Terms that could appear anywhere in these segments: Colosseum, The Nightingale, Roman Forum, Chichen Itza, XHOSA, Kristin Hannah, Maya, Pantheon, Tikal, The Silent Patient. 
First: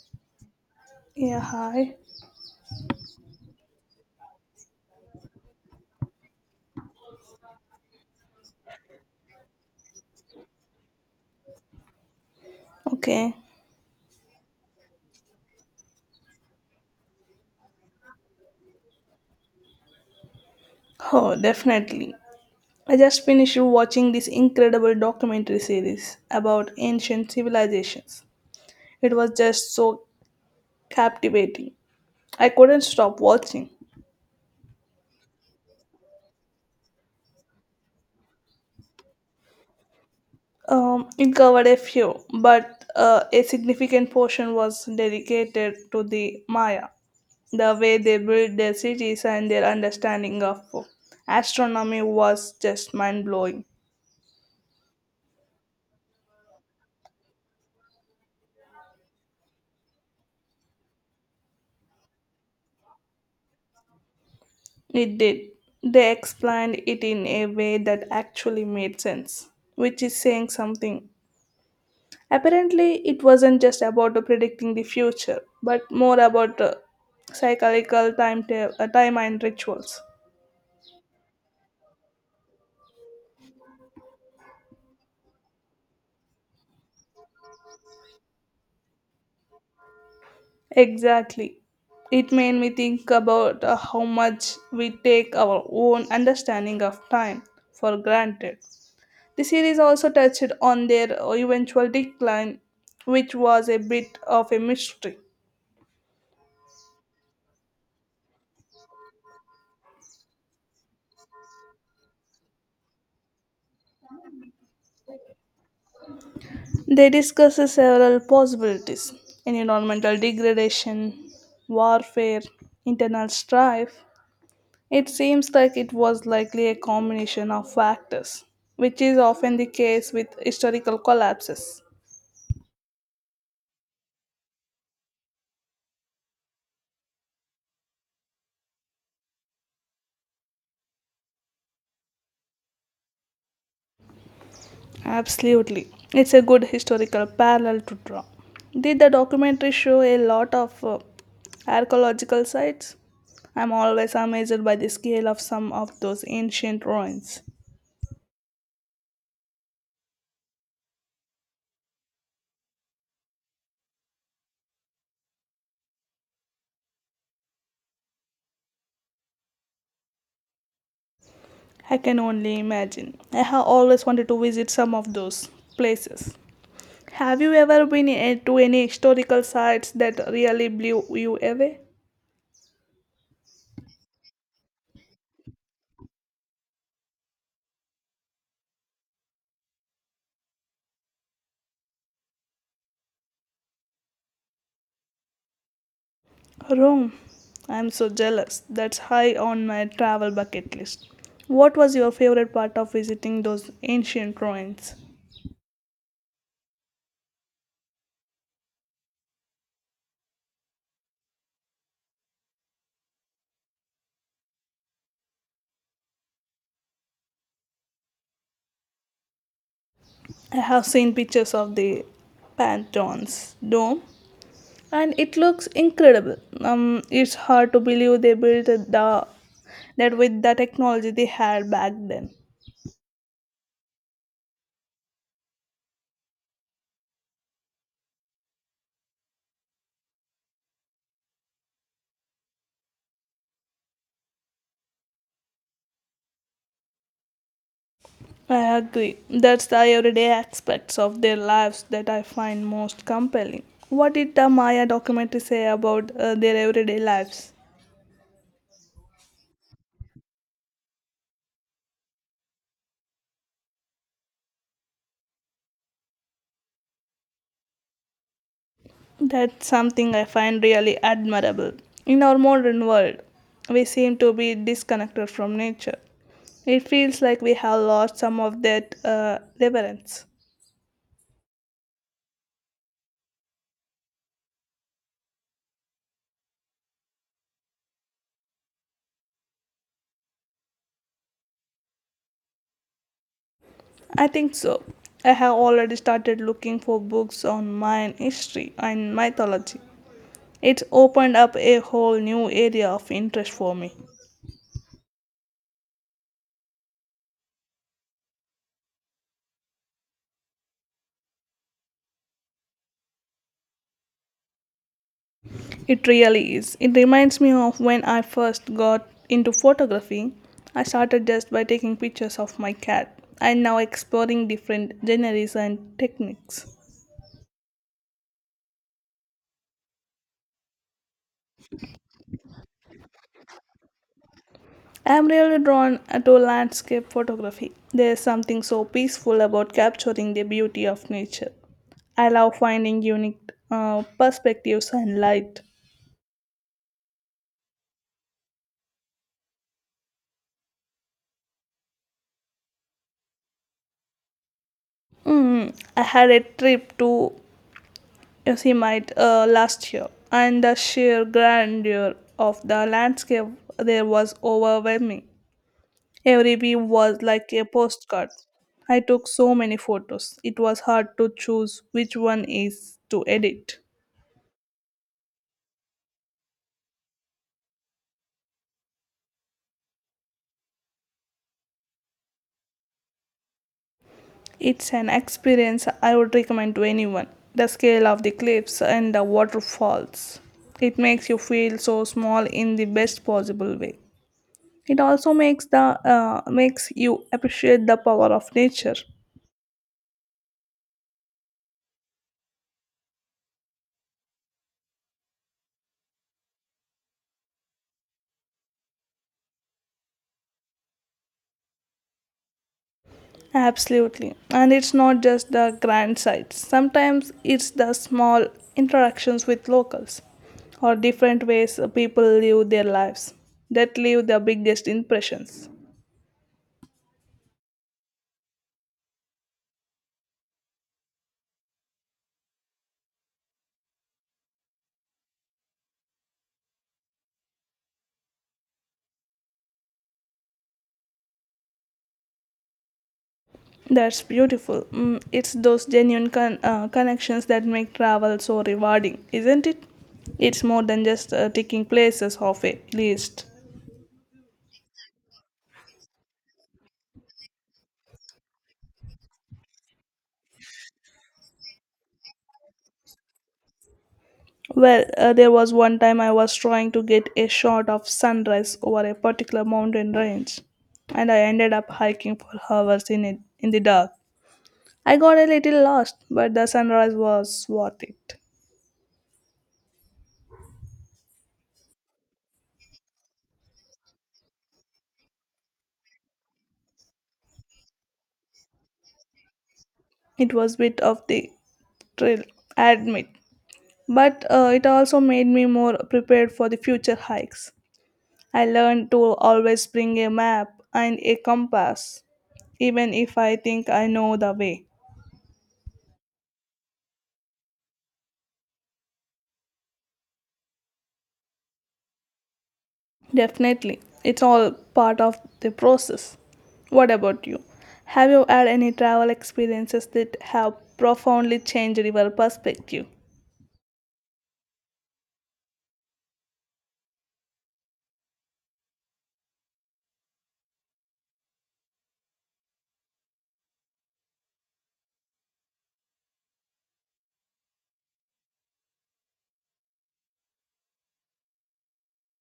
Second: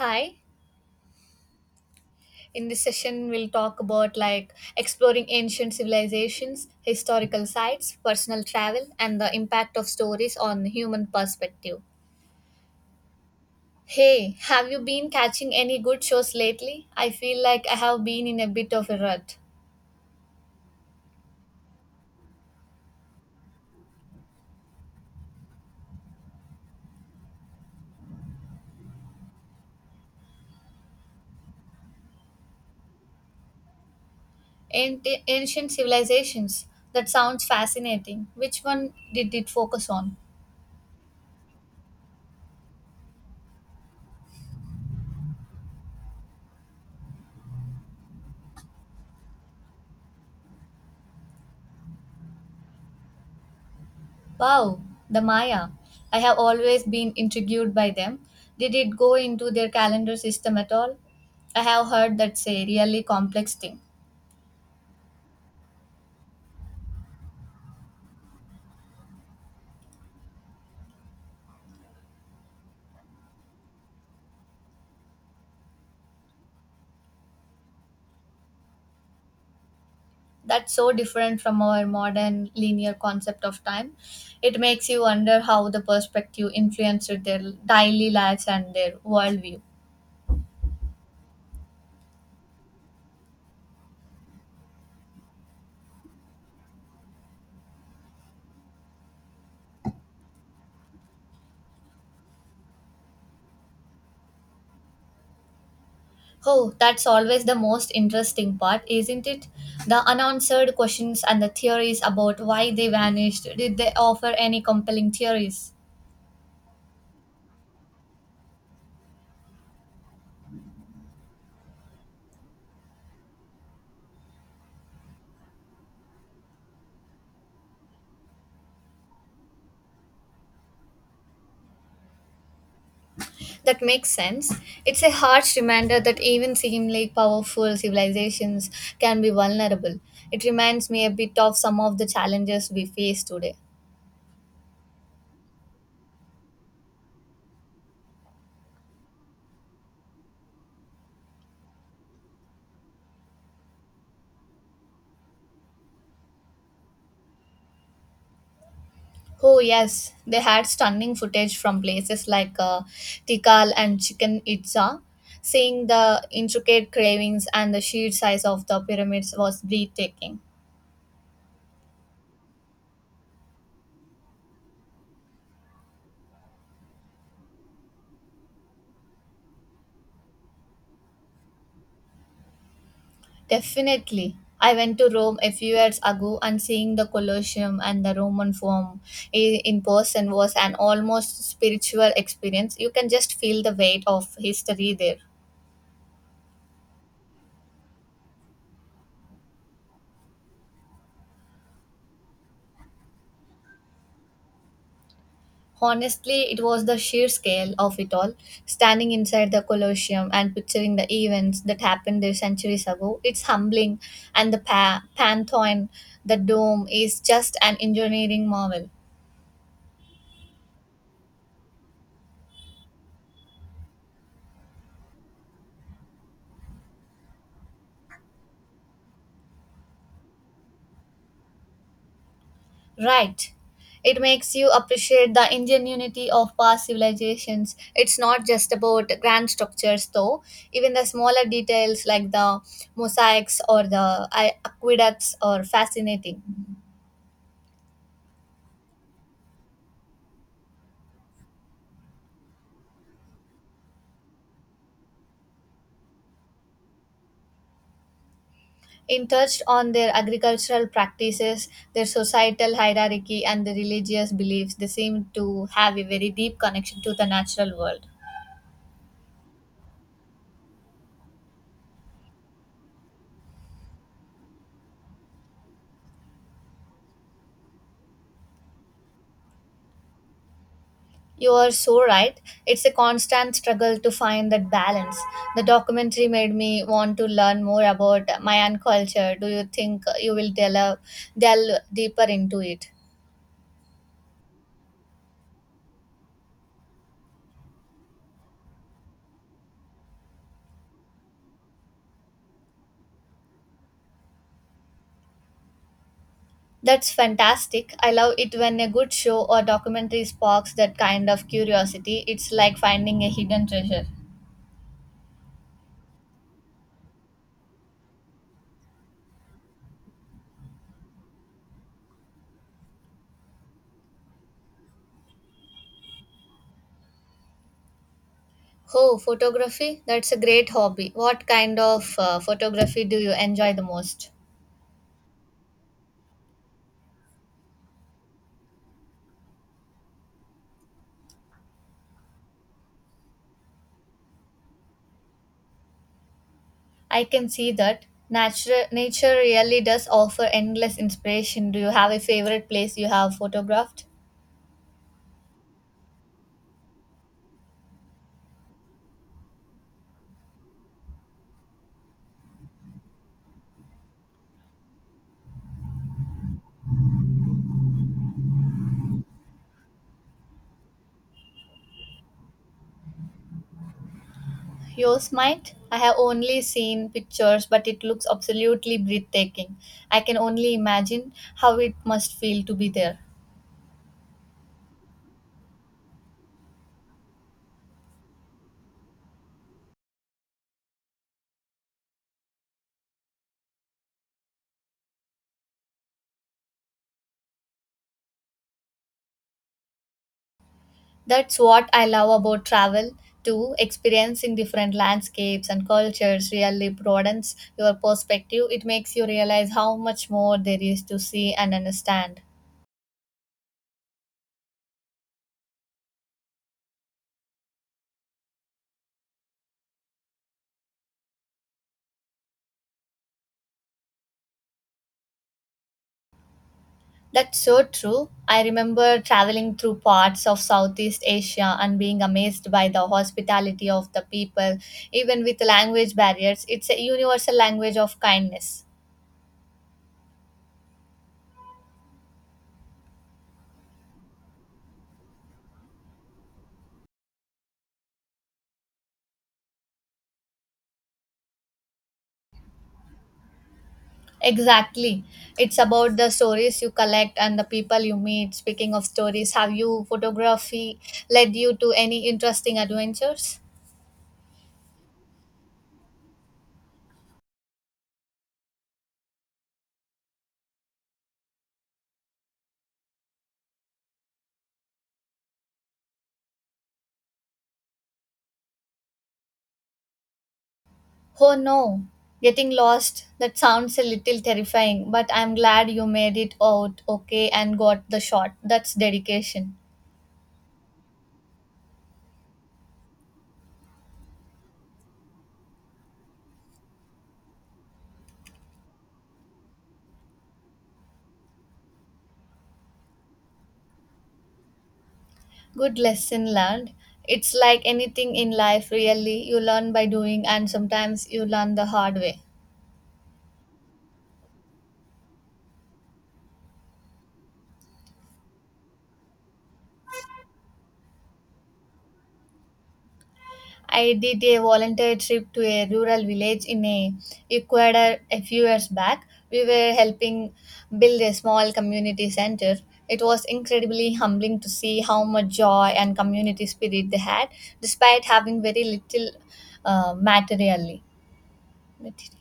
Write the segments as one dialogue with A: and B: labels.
A: Hi,
B: Yeah, hi.
A: in this session, we'll talk about like exploring ancient civilizations, historical sites, personal travel, and the impact of stories on human perspective.
B: Okay.
A: Hey, have you been catching any good shows lately? I feel like I have been in a bit of a rut.
B: Oh, definitely. I just finished watching this incredible documentary series about ancient civilizations. It was just so captivating. I couldn't stop watching.
A: Ancient civilizations, that sounds fascinating. Which one did it focus on?
B: It covered a few, but a significant portion was dedicated to the Maya, the way they built their cities and their understanding of astronomy was just mind blowing.
A: Wow, the Maya. I have always been intrigued by them. Did it go into their calendar system at all? I have heard that's a really complex thing.
B: It did. They explained it in a way that actually made sense, which is saying something. Apparently, it wasn't just about predicting the future, but more about psychological time, time and rituals.
A: That's so different from our modern linear concept of time. It makes you wonder how the perspective influenced their daily lives and their worldview.
B: Exactly. It made me think about how much we take our own understanding of time for granted. The series also touched on their eventual decline, which was a bit of a mystery.
A: Oh, that's always the most interesting part, isn't it? The unanswered questions and the theories about why they vanished. Did they offer any compelling theories?
B: They discuss several possibilities, environmental degradation, warfare, internal strife. It seems like it was likely a combination of factors, which is often the case with historical collapses.
A: That makes sense. It's a harsh reminder that even seemingly powerful civilizations can be vulnerable. It reminds me a bit of some of the challenges we face today.
B: Absolutely. It's a good historical parallel to draw. Did the documentary show a lot of archaeological sites? I'm always amazed by the scale of some of those ancient ruins.
A: Oh, yes, they had stunning footage from places like Tikal and Chichen Itza. Seeing the intricate carvings and the sheer size of the pyramids was breathtaking.
B: I can only imagine. I have always wanted to visit some of those places. Have you ever been to any historical sites that really blew you away?
A: Definitely. I went to Rome a few years ago and seeing the Colosseum and the Roman Forum in person was an almost spiritual experience. You can just feel the weight of history there.
B: Rome. I'm so jealous. That's high on my travel bucket list. What was your favorite part of visiting those ancient ruins?
A: Honestly, it was the sheer scale of it all. Standing inside the Colosseum and picturing the events that happened there centuries ago, it's humbling. And the Pantheon, the dome, is just an engineering marvel.
B: I have seen pictures of the Pantheon's dome and it looks incredible. It's hard to believe they built the that with the technology they had back then.
A: Right. It makes you appreciate the Indian unity of past civilizations. It's not just about grand structures, though. Even the smaller details like the mosaics or the aqueducts are fascinating.
B: I agree. That's the everyday aspects of their lives that I find most compelling. What did the Maya documentary say about their everyday lives?
A: It touched on their agricultural practices, their societal hierarchy, and the religious beliefs. They seem to have a very deep connection to the natural world.
B: That's something I find really admirable. In our modern world, we seem to be disconnected from nature. It feels like we have lost some of that reverence.
A: You are so right. It's a constant struggle to find that balance. The documentary made me want to learn more about Mayan culture. Do you think you will delve deeper into it?
B: I think so. I have already started looking for books on Mayan history and mythology. It's opened up a whole new area of interest for me.
A: That's fantastic. I love it when a good show or documentary sparks that kind of curiosity. It's like finding a hidden treasure.
B: It really is. It reminds me of when I first got into photography. I started just by taking pictures of my cat and now exploring different genres and techniques.
A: Oh, photography? That's a great hobby. What kind of photography do you enjoy the most?
B: I'm really drawn to landscape photography. There's something so peaceful about capturing the beauty of nature. I love finding unique perspectives and light.
A: I can see that nature really does offer endless inspiration. Do you have a favorite place you have photographed?
B: I had a trip to as he might last year, and the sheer grandeur of the landscape there was overwhelming. Every view was like a postcard. I took so many photos, it was hard to choose which one is to edit.
A: Yours might. I have only seen pictures, but it looks absolutely breathtaking. I can only imagine how it must feel to be there.
B: It's an experience I would recommend to anyone. The scale of the cliffs and the waterfalls. It makes you feel so small in the best possible way. It also makes you appreciate the power of nature.
A: That's what I love about travel too. Experiencing different landscapes and cultures really broadens your perspective. It makes you realize how much more there is to see and understand.
B: Absolutely. And it's not just the grand sights. Sometimes it's the small interactions with locals or different ways people live their lives that leave the biggest impressions.
A: That's so true. I remember traveling through parts of Southeast Asia and being amazed by the hospitality of the people, even with language barriers. It's a universal language of kindness.
B: That's beautiful. Mm, it's those genuine connections that make travel so rewarding, isn't it? It's more than just ticking places off a list.
A: Exactly. It's about the stories you collect and the people you meet. Speaking of stories, have you photography led you to any interesting adventures?
B: Well, there was one time I was trying to get a shot of sunrise over a particular mountain range, and I ended up hiking for hours in the dark. I got a little lost, but the sunrise was worth it.
A: Oh no, getting lost, that sounds a little terrifying, but I'm glad you made it out okay and got the shot. That's dedication.
B: It was bit of the thrill, I admit, but it also made me more prepared for the future hikes. I learned to always bring a map and a compass, even if I think I know the way.
A: Good lesson learned. It's like anything in life, really. You learn by doing, and sometimes you learn the hard way.
B: Definitely. It's all part of the process. What about you? Have you had any travel experiences that have profoundly changed your perspective?
A: I did a volunteer trip to a rural village in a Ecuador a few years back. We were helping build a small community center. It was incredibly humbling to see how much joy and community spirit they had, despite having very little uh, materially. material.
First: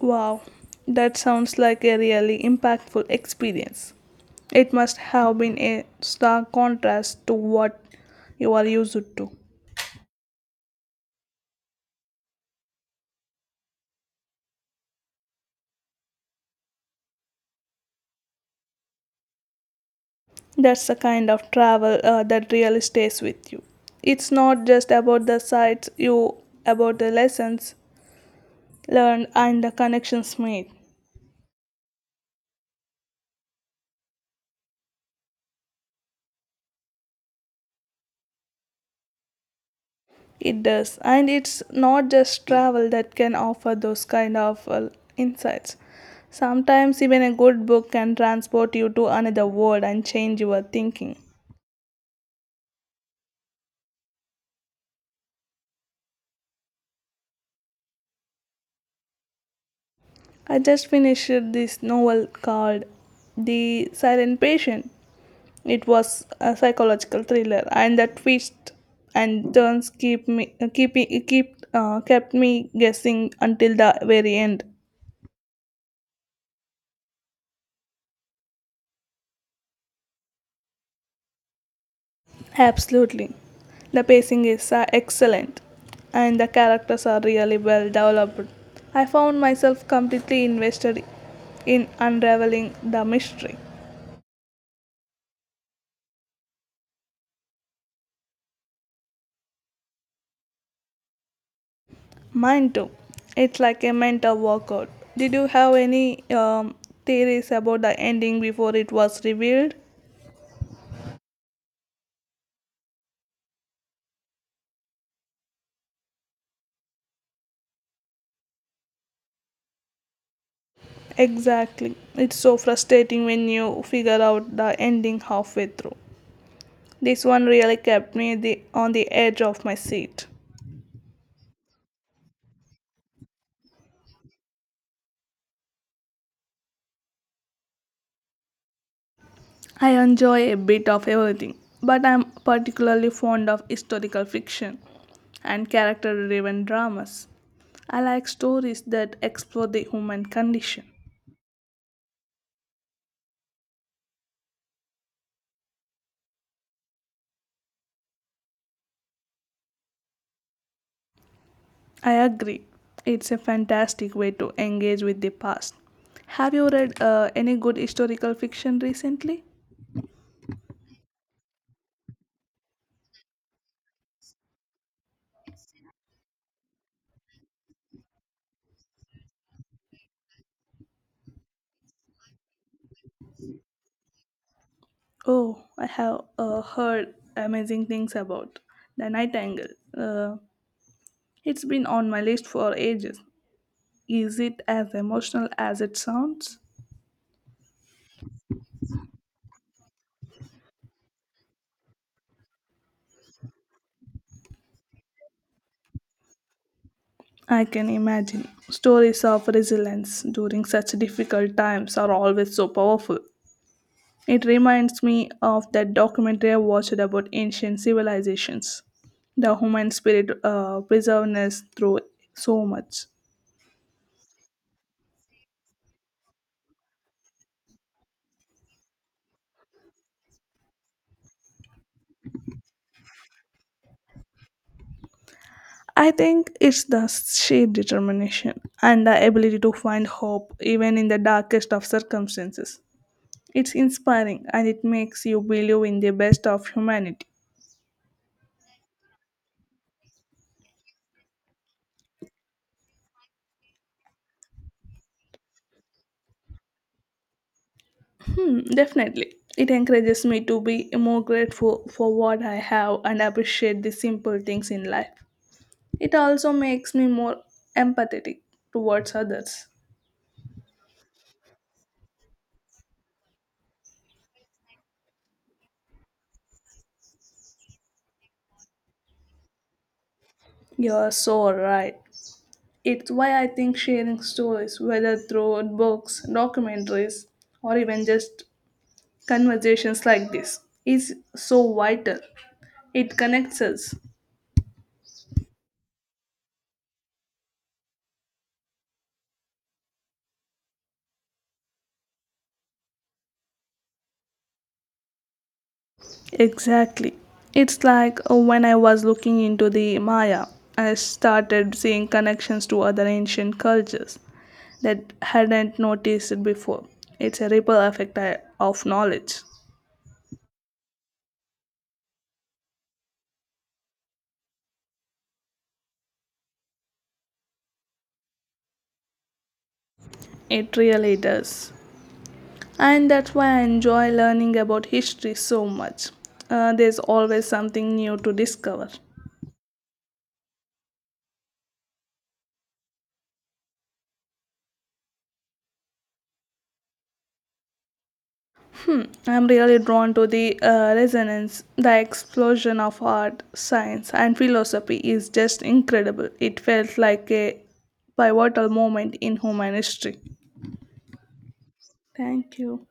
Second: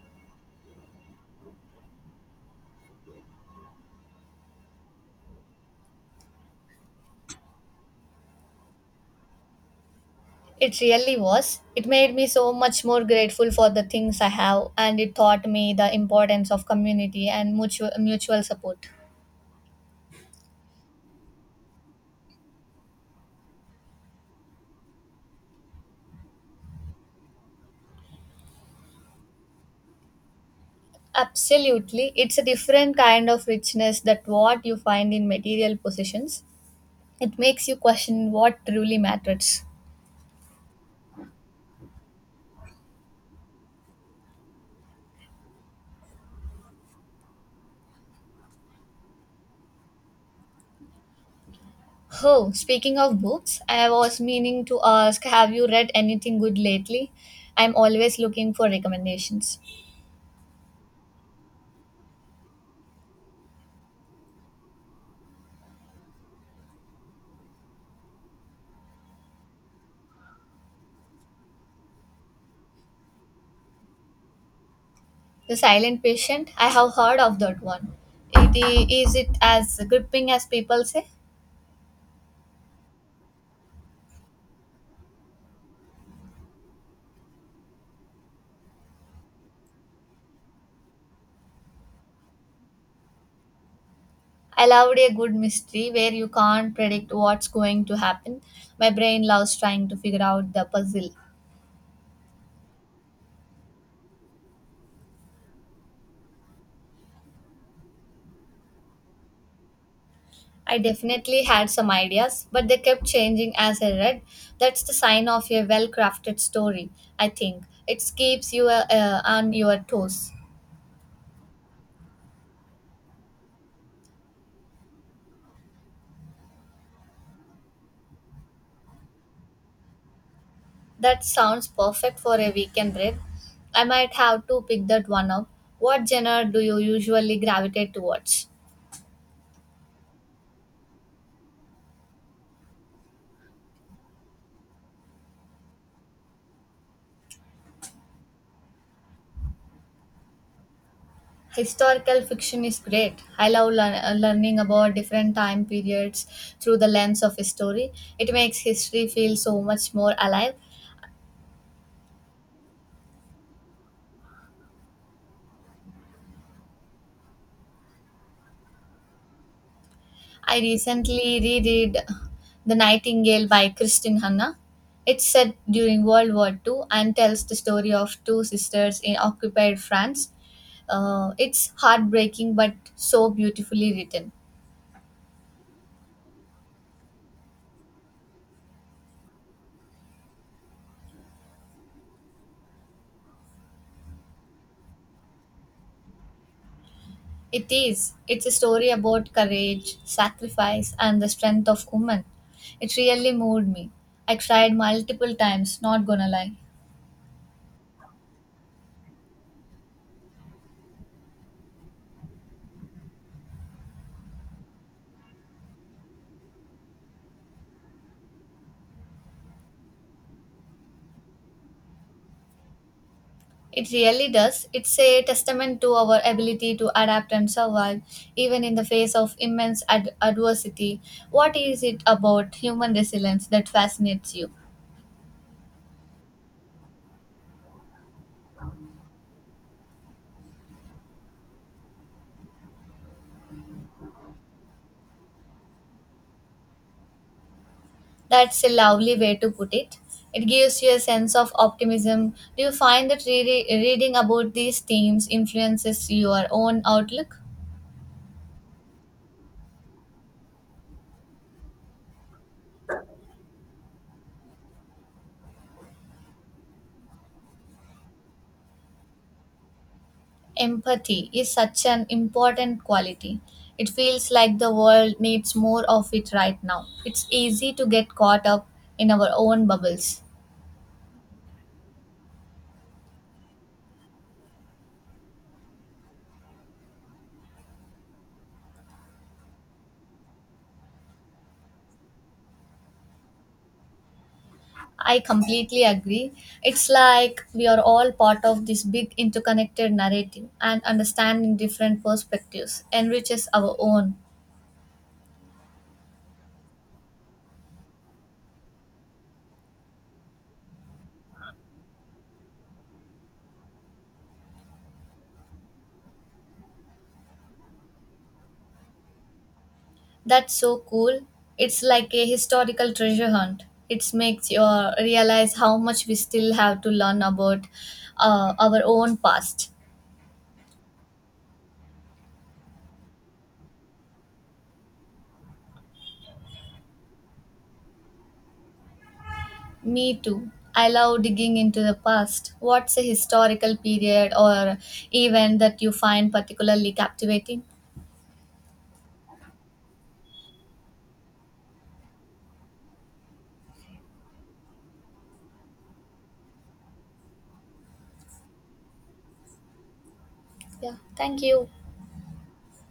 B: Wow, that sounds like a really impactful experience. It must have been a stark contrast to what you are used to.
A: It really was. It made me so much more grateful for the things I have, and it taught me the importance of community and mutual support.
B: That's the kind of travel that really stays with you. It's not just about the sights, you about the lessons learned and the connections made.
A: Absolutely. It's a different kind of richness that what you find in material possessions. It makes you question what truly matters.
B: It does, and it's not just travel that can offer those kind of insights. Sometimes even a good book can transport you to another world and change your thinking.
A: Oh, speaking of books, I was meaning to ask have you read anything good lately? I'm always looking for recommendations.
B: I just finished this novel called The Silent Patient. It was a psychological thriller, and the twist and turns keep me keep keep kept me guessing until the very end.
A: The silent patient, I have heard of that one. It is it as gripping as people say?
B: Absolutely. The pacing is excellent and the characters are really well developed. I found myself completely invested in unraveling the mystery.
A: I loved a good mystery where you can't predict what's going to happen. My brain loves trying to figure out the puzzle.
B: Mine too. It's like a mental workout. Did you have any theories about the ending before it was revealed?
A: I definitely had some ideas, but they kept changing as I read. That's the sign of a well crafted story, I think. It keeps you on your toes.
B: Exactly. It's so frustrating when you figure out the ending halfway through. This one really kept on the edge of my seat.
A: That sounds perfect for a weekend read. I might have to pick that one up. What genre do you usually gravitate towards?
B: I enjoy a bit of everything, but I'm particularly fond of historical fiction and character driven dramas. I like stories that explore the human condition.
A: Historical fiction is great. I love learning about different time periods through the lens of history. It makes history feel so much more alive.
B: I agree, it's a fantastic way to engage with the past. Have you read any good historical fiction recently?
A: I recently reread The Nightingale by Kristin Hanna. It's set during World War II and tells the story of two sisters in occupied France. It's heartbreaking but so beautifully written.
B: Oh, I have heard amazing things about The Nightingale. Uh, it's been on my list for ages. Is it as emotional as it sounds?
A: It is. It's a story about courage, sacrifice, and the strength of women. It really moved me. I cried multiple times, not gonna lie.
B: I can imagine. Stories of resilience during such difficult times are always so powerful. It reminds me of that documentary I watched about ancient civilizations. The human spirit perseveres through so much.
A: It really does. It's a testament to our ability to adapt and survive, even in the face of immense adversity. What is it about human resilience that fascinates you?
B: I think it's the sheer determination and the ability to find hope even in the darkest of circumstances. It's inspiring and it makes you believe in the best of humanity.
A: That's a lovely way to put it. It gives you a sense of optimism. Do you find that reading about these themes influences your own outlook?
B: Hmm, definitely. It encourages me to be more grateful for what I have and appreciate the simple things in life. It also makes me more empathetic towards others.
A: Empathy is such an important quality. It feels like the world needs more of it right now. It's easy to get caught up in our own bubbles.
B: You're so right. It's why I think sharing stories, whether through books, documentaries, or even just conversations like this, is so vital. It connects us.
A: I completely agree. It's like we are all part of this big interconnected narrative, and understanding different perspectives enriches our own.
B: Exactly. It's like when I was looking into the Maya, I started seeing connections to other ancient cultures that hadn't noticed it before. It's a ripple effect of knowledge.
A: That's so cool. It's like a historical treasure hunt. It makes you realize how much we still have to learn about our own past.
B: It really does. And that's why I enjoy learning about history so much. There's always something new to discover.
A: Me too. I love digging into the past. What's a historical period or event that you find particularly captivating?
B: Hmm, I'm really drawn to the resonance. The explosion of art, science, and philosophy is just incredible. It felt like a pivotal moment in human history.
A: Yeah, thank you.
B: Thank you.